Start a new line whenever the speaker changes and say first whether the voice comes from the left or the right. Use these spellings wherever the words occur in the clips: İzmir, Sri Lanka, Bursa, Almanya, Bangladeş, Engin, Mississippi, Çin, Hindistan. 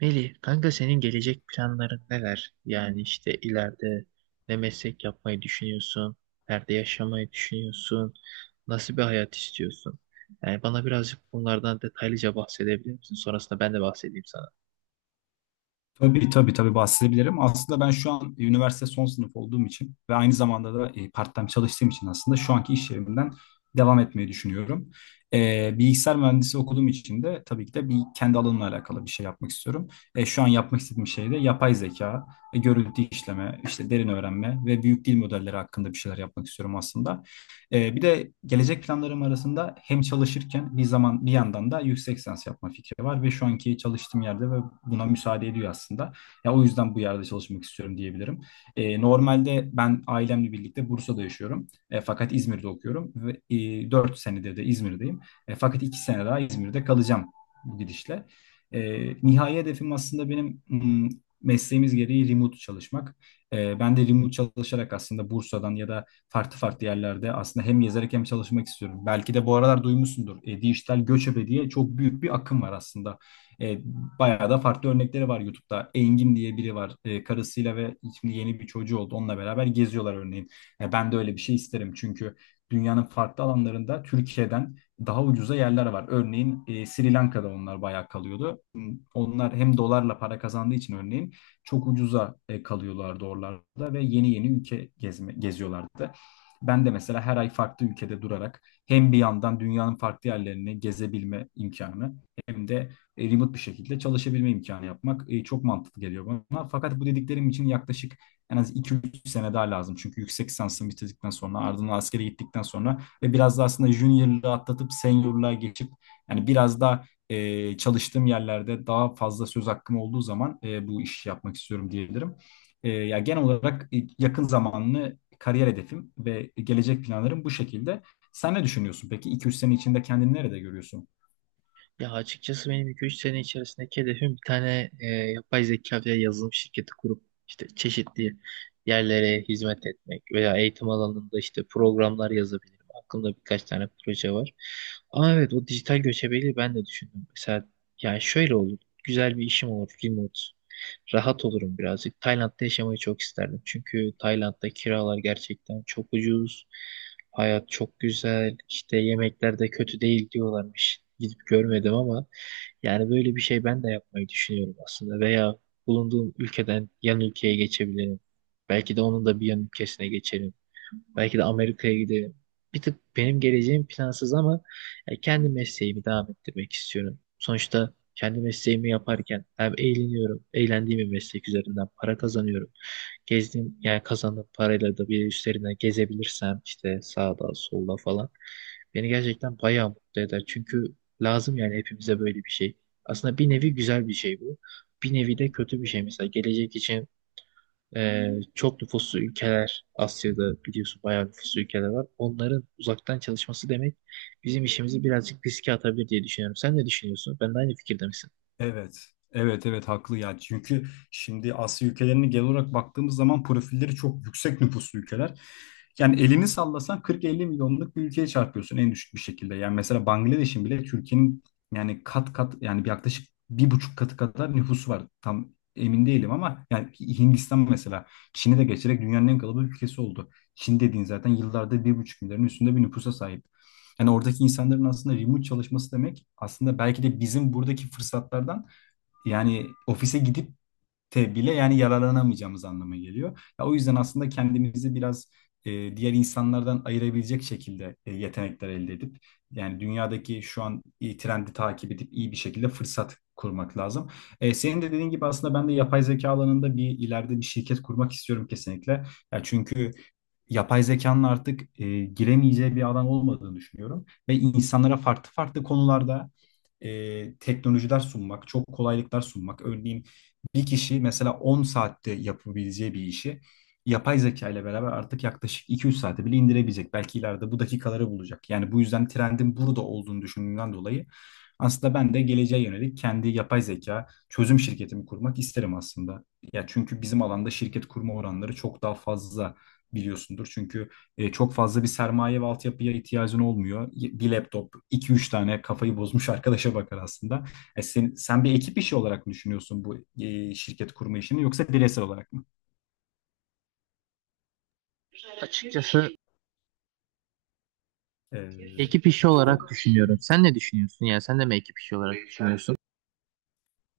right: Melih, kanka senin gelecek planların neler? Yani işte ileride ne meslek yapmayı düşünüyorsun? Nerede yaşamayı düşünüyorsun? Nasıl bir hayat istiyorsun? Yani bana birazcık bunlardan detaylıca bahsedebilir misin? Sonrasında ben de bahsedeyim sana.
left: Tabii tabii tabii bahsedebilirim. Aslında ben şu an üniversite son sınıf olduğum için ve aynı zamanda da part-time çalıştığım için aslında şu anki iş yerimden devam etmeyi düşünüyorum. Bilgisayar mühendisi okuduğum için de tabii ki de bir kendi alanımla alakalı bir şey yapmak istiyorum. Şu an yapmak istediğim şey de yapay zeka, görüntü işleme, işte derin öğrenme ve büyük dil modelleri hakkında bir şeyler yapmak istiyorum aslında. Bir de gelecek planlarım arasında hem çalışırken bir zaman bir yandan da yüksek lisans yapma fikri var ve şu anki çalıştığım yerde ve buna müsaade ediyor aslında. Ya o yüzden bu yerde çalışmak istiyorum diyebilirim. Normalde ben ailemle birlikte Bursa'da yaşıyorum. Fakat İzmir'de okuyorum ve 4 senedir de İzmir'deyim. Fakat 2 sene daha İzmir'de kalacağım bu gidişle. E, Nihai hedefim aslında benim mesleğimiz gereği remote çalışmak. Ben de remote çalışarak aslında Bursa'dan ya da farklı farklı yerlerde aslında hem yazarak hem çalışmak istiyorum. Belki de bu aralar duymuşsundur. Dijital göçebe diye çok büyük bir akım var aslında. E, Bayağı da farklı örnekleri var YouTube'da. Engin diye biri var. Karısıyla ve şimdi yeni bir çocuğu oldu. Onunla beraber geziyorlar örneğin. Ben de öyle bir şey isterim çünkü dünyanın farklı alanlarında Türkiye'den daha ucuza yerler var. Örneğin Sri Lanka'da onlar bayağı kalıyordu. Onlar hem dolarla para kazandığı için örneğin çok ucuza kalıyorlardı oralarda ve yeni yeni ülke geziyorlardı. Ben de mesela her ay farklı ülkede durarak hem bir yandan dünyanın farklı yerlerini gezebilme imkanı hem de remote bir şekilde çalışabilme imkanı yapmak çok mantıklı geliyor bana. Fakat bu dediklerim için yaklaşık en az 2-3 sene daha lazım. Çünkü yüksek lisansımı bitirdikten sonra ardından askere gittikten sonra ve biraz da aslında junior'lığı atlatıp senior'lığa geçip yani biraz da çalıştığım yerlerde daha fazla söz hakkım olduğu zaman bu işi yapmak istiyorum diyebilirim. Ya genel olarak yakın zamanlı kariyer hedefim ve gelecek planlarım bu şekilde. Sen ne düşünüyorsun peki? iki üç sene içinde kendini nerede görüyorsun?
right: Ya açıkçası benim iki üç sene içerisindeki hedefim bir tane yapay zeka veya yazılım şirketi kurup işte çeşitli yerlere hizmet etmek veya eğitim alanında işte programlar yazabilirim. Aklımda birkaç tane proje var. Ama evet o dijital göçebeliği ben de düşündüm. Mesela yani şöyle olur. Güzel bir işim olur remote, rahat olurum birazcık. Tayland'da yaşamayı çok isterdim. Çünkü Tayland'da kiralar gerçekten çok ucuz. Hayat çok güzel. İşte yemekler de kötü değil diyorlarmış. Gidip görmedim ama yani böyle bir şey ben de yapmayı düşünüyorum aslında. Veya bulunduğum ülkeden yan ülkeye geçebilirim. Belki de onun da bir yan ülkesine geçerim. Belki de Amerika'ya giderim. Bir tık benim geleceğim plansız ama ya, kendi mesleğimi devam ettirmek istiyorum. Sonuçta kendi mesleğimi yaparken hem eğleniyorum, eğlendiğim bir meslek üzerinden para kazanıyorum. Gezdiğim, yani kazandığım parayla da bir üstlerine gezebilirsem işte sağda, solda falan beni gerçekten bayağı mutlu eder. Çünkü lazım yani hepimize böyle bir şey. Aslında bir nevi güzel bir şey bu. Bir nevi de kötü bir şey. Mesela gelecek için çok nüfuslu ülkeler, Asya'da biliyorsun bayağı nüfuslu ülkeler var. Onların uzaktan çalışması demek bizim işimizi birazcık riske atabilir diye düşünüyorum. Sen ne düşünüyorsun? Ben de aynı fikirde misin?
left: Evet. Evet evet haklı ya. Çünkü şimdi Asya ülkelerine genel olarak baktığımız zaman profilleri çok yüksek nüfuslu ülkeler. Yani elini sallasan 40-50 milyonluk bir ülkeye çarpıyorsun en düşük bir şekilde. Yani mesela Bangladeş'in bile Türkiye'nin yani kat kat yani bir yaklaşık 1,5 katı kadar nüfusu var. Tam emin değilim ama yani Hindistan mesela Çin'i de geçerek dünyanın en kalabalık ülkesi oldu. Çin dediğin zaten yıllarda 1,5 milyarın üstünde bir nüfusa sahip. Yani oradaki insanların aslında remote çalışması demek aslında belki de bizim buradaki fırsatlardan yani ofise gidip bile yani yararlanamayacağımız anlamına geliyor. Ya o yüzden aslında kendimizi biraz diğer insanlardan ayırabilecek şekilde yetenekler elde edip yani dünyadaki şu an trendi takip edip iyi bir şekilde fırsat kurmak lazım. Senin de dediğin gibi aslında ben de yapay zeka alanında bir ileride bir şirket kurmak istiyorum kesinlikle. Ya çünkü yapay zekanın artık giremeyeceği bir alan olmadığını düşünüyorum ve insanlara farklı farklı konularda teknolojiler sunmak, çok kolaylıklar sunmak. Örneğin bir kişi mesela 10 saatte yapabileceği bir işi yapay zeka ile beraber artık yaklaşık 2-3 saate bile indirebilecek. Belki ileride bu dakikaları bulacak. Yani bu yüzden trendin burada olduğunu düşündüğümden dolayı aslında ben de geleceğe yönelik kendi yapay zeka çözüm şirketimi kurmak isterim aslında. Ya çünkü bizim alanda şirket kurma oranları çok daha fazla biliyorsundur. Çünkü çok fazla bir sermaye ve altyapıya ihtiyacın olmuyor. Bir laptop, 2-3 tane kafayı bozmuş arkadaşa bakar aslında. Sen bir ekip işi olarak mı düşünüyorsun bu şirket kurma işini yoksa bireysel olarak mı?
right: Açıkçası
left: E,
right: ekip işi olarak
left: e,
right: düşünüyorum. Sen ne düşünüyorsun? Yani sen de mi ekip işi olarak düşünüyorsun?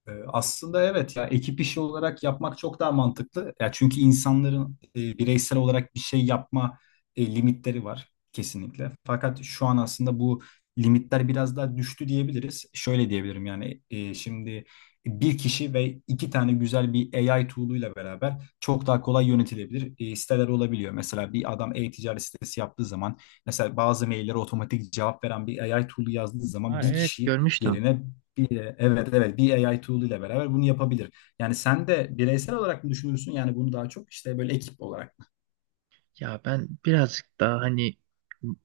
left: Aslında evet ya ekip işi olarak yapmak çok daha mantıklı. Ya çünkü insanların bireysel olarak bir şey yapma limitleri var kesinlikle. Fakat şu an aslında bu limitler biraz daha düştü diyebiliriz. Şöyle diyebilirim yani şimdi bir kişi ve 2 tane güzel bir AI tool'uyla beraber çok daha kolay yönetilebilir siteler olabiliyor. Mesela bir adam e-ticaret sitesi yaptığı zaman mesela bazı maillere otomatik cevap veren bir AI tool'u yazdığı zaman
right: Aa,
left: bir
right: evet,
left: kişi
right: görmüştüm.
left: yerine bir, evet evet bir A I tool ile beraber bunu yapabilir. Yani sen de bireysel olarak mı düşünürsün? Yani bunu daha çok işte böyle ekip olarak.
right: Ya ben birazcık daha hani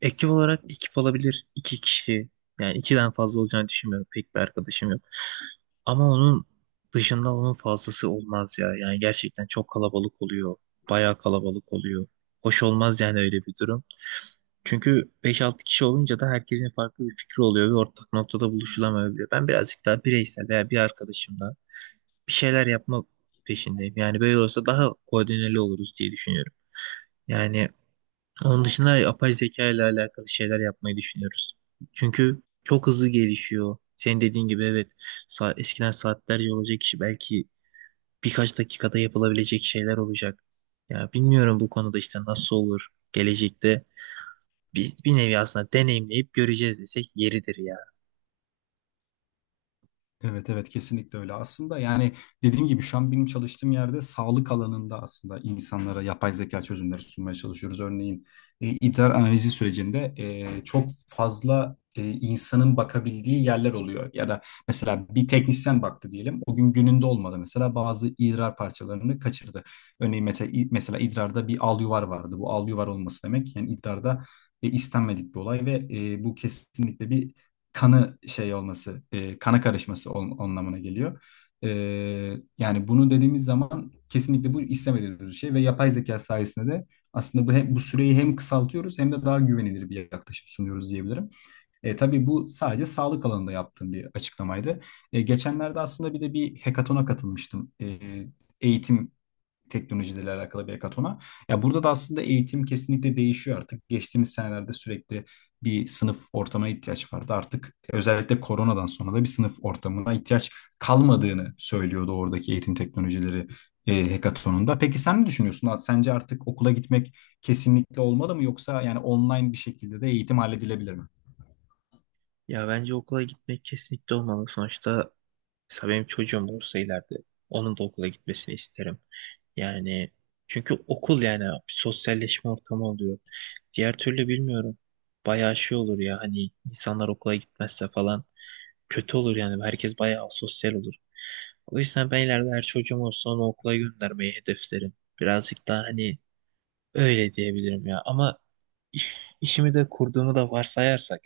right: ekip olarak, ekip olabilir iki kişi. Yani ikiden fazla olacağını düşünmüyorum. Pek bir arkadaşım yok. Ama onun dışında onun fazlası olmaz ya. Yani gerçekten çok kalabalık oluyor. Bayağı kalabalık oluyor. Hoş olmaz yani öyle bir durum. Çünkü beş altı kişi olunca da herkesin farklı bir fikri oluyor ve ortak noktada buluşulamayabiliyor. Ben birazcık daha bireysel veya bir arkadaşımla bir şeyler yapma peşindeyim. Yani böyle olsa daha koordineli oluruz diye düşünüyorum. Yani onun dışında yapay zeka ile alakalı şeyler yapmayı düşünüyoruz. Çünkü çok hızlı gelişiyor. Senin dediğin gibi, evet, eskiden saatlerce olacak işi belki birkaç dakikada yapılabilecek şeyler olacak. Ya bilmiyorum bu konuda işte nasıl olur gelecekte, bir, bir nevi aslında deneyimleyip göreceğiz desek yeridir ya.
left: Evet evet kesinlikle öyle. Aslında yani dediğim gibi şu an benim çalıştığım yerde sağlık alanında aslında insanlara yapay zeka çözümleri sunmaya çalışıyoruz. Örneğin idrar analizi sürecinde çok fazla insanın bakabildiği yerler oluyor. Ya da mesela bir teknisyen baktı diyelim. O gün gününde olmadı mesela bazı idrar parçalarını kaçırdı. Örneğin mesela idrarda bir al yuvar vardı. Bu al yuvar olması demek yani idrarda istenmedik bir olay ve bu kesinlikle bir kanı şey olması, kana karışması anlamına geliyor. E, Yani bunu dediğimiz zaman kesinlikle bu istemediğimiz bir şey ve yapay zeka sayesinde de aslında bu süreyi hem kısaltıyoruz hem de daha güvenilir bir yaklaşım sunuyoruz diyebilirim. Tabii bu sadece sağlık alanında yaptığım bir açıklamaydı. Geçenlerde aslında bir de bir hekatona katılmıştım. Eğitim teknolojiyle alakalı bir hekatona. Ya burada da aslında eğitim kesinlikle değişiyor artık. Geçtiğimiz senelerde sürekli bir sınıf ortamına ihtiyaç vardı. Artık özellikle koronadan sonra da bir sınıf ortamına ihtiyaç kalmadığını söylüyordu oradaki eğitim teknolojileri hekatonunda. Peki sen ne düşünüyorsun? Sence artık okula gitmek kesinlikle olmalı mı yoksa yani online bir şekilde de eğitim halledilebilir mi?
right: Ya bence okula gitmek kesinlikle olmalı. Sonuçta mesela benim çocuğum olursa ileride onun da okula gitmesini isterim. Yani çünkü okul yani bir sosyalleşme ortamı oluyor. Diğer türlü bilmiyorum. Bayağı şey olur ya, hani insanlar okula gitmezse falan kötü olur yani. Herkes bayağı sosyal olur. O yüzden ben ileride her çocuğum olsa onu okula göndermeyi hedeflerim. Birazcık daha hani öyle diyebilirim ya. Ama işimi de kurduğumu da varsayarsak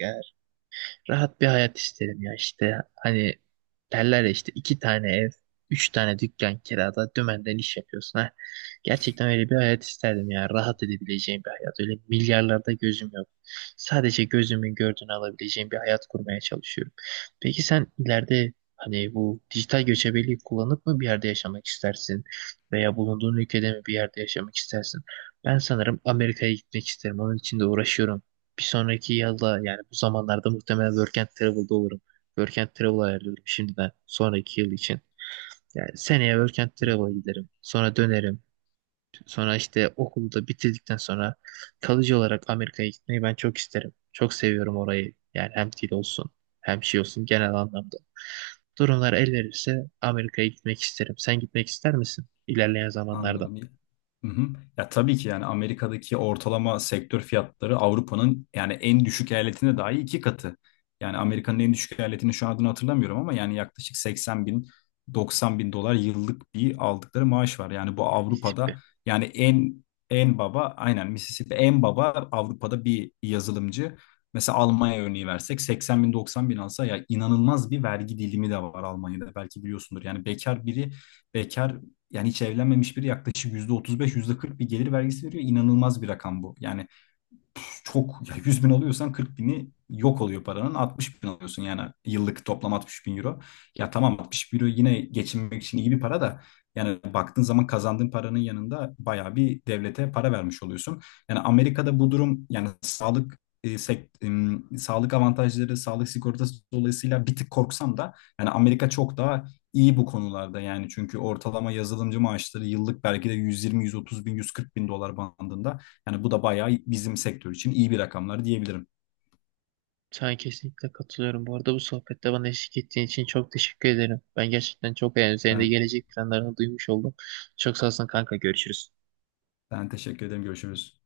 right: rahat bir hayat isterim ya, işte hani derler ya, işte iki tane ev, üç tane dükkan kirada dümenden iş yapıyorsun ha. Gerçekten öyle bir hayat isterdim ya, rahat edebileceğim bir hayat. Öyle milyarlarda gözüm yok. Sadece gözümün gördüğünü alabileceğim bir hayat kurmaya çalışıyorum. Peki sen ileride hani bu dijital göçebeliği kullanıp mı bir yerde yaşamak istersin? Veya bulunduğun ülkede mi bir yerde yaşamak istersin? Ben sanırım Amerika'ya gitmek isterim. Onun için de uğraşıyorum. Bir sonraki yılda yani bu zamanlarda muhtemelen Work and Travel'da olurum. Work and Travel ayarlıyorum şimdiden sonraki yıl için. Yani seneye Work and Travel'a giderim. Sonra dönerim. Sonra işte okulu da bitirdikten sonra kalıcı olarak Amerika'ya gitmeyi ben çok isterim. Çok seviyorum orayı. Yani hem dil olsun hem şey olsun genel anlamda. Durumlar el verirse Amerika'ya gitmek isterim. Sen gitmek ister misin ilerleyen zamanlarda?
left: Anladım. Hı hı. Ya tabii ki yani Amerika'daki ortalama sektör fiyatları Avrupa'nın yani en düşük eyaletinde dahi 2 katı. Yani Amerika'nın en düşük eyaletini şu an adını hatırlamıyorum ama yani yaklaşık 80 bin 90 bin dolar yıllık bir aldıkları maaş var. Yani bu Avrupa'da
right: Mississippi.
left: yani en baba aynen Mississippi en baba Avrupa'da bir yazılımcı. Mesela Almanya örneği versek 80 bin 90 bin alsa ya inanılmaz bir vergi dilimi de var Almanya'da belki biliyorsundur. Yani bekar biri bekar yani hiç evlenmemiş biri yaklaşık %35, %40 bir gelir vergisi veriyor. İnanılmaz bir rakam bu. Yani çok ya 100 bin alıyorsan 40 bini yok oluyor paranın 60 bin alıyorsun yani yıllık toplam 60 bin euro. Ya tamam 60 bin euro yine geçinmek için iyi bir para da yani baktığın zaman kazandığın paranın yanında bayağı bir devlete para vermiş oluyorsun. Yani Amerika'da bu durum yani sağlık sağlık avantajları, sağlık sigortası dolayısıyla bir tık korksam da yani Amerika çok daha iyi bu konularda yani çünkü ortalama yazılımcı maaşları yıllık belki de 120 130 bin 140 bin dolar bandında. Yani bu da bayağı bizim sektör için iyi bir rakamlar diyebilirim.
right: Sana kesinlikle katılıyorum. Bu arada bu sohbette bana eşlik ettiğin için çok teşekkür ederim. Ben gerçekten çok beğendim. Senin de
left: Ben,
right: gelecek planlarını duymuş oldum. Çok sağ olsun kanka. Görüşürüz.
left: ben teşekkür ederim. Görüşürüz.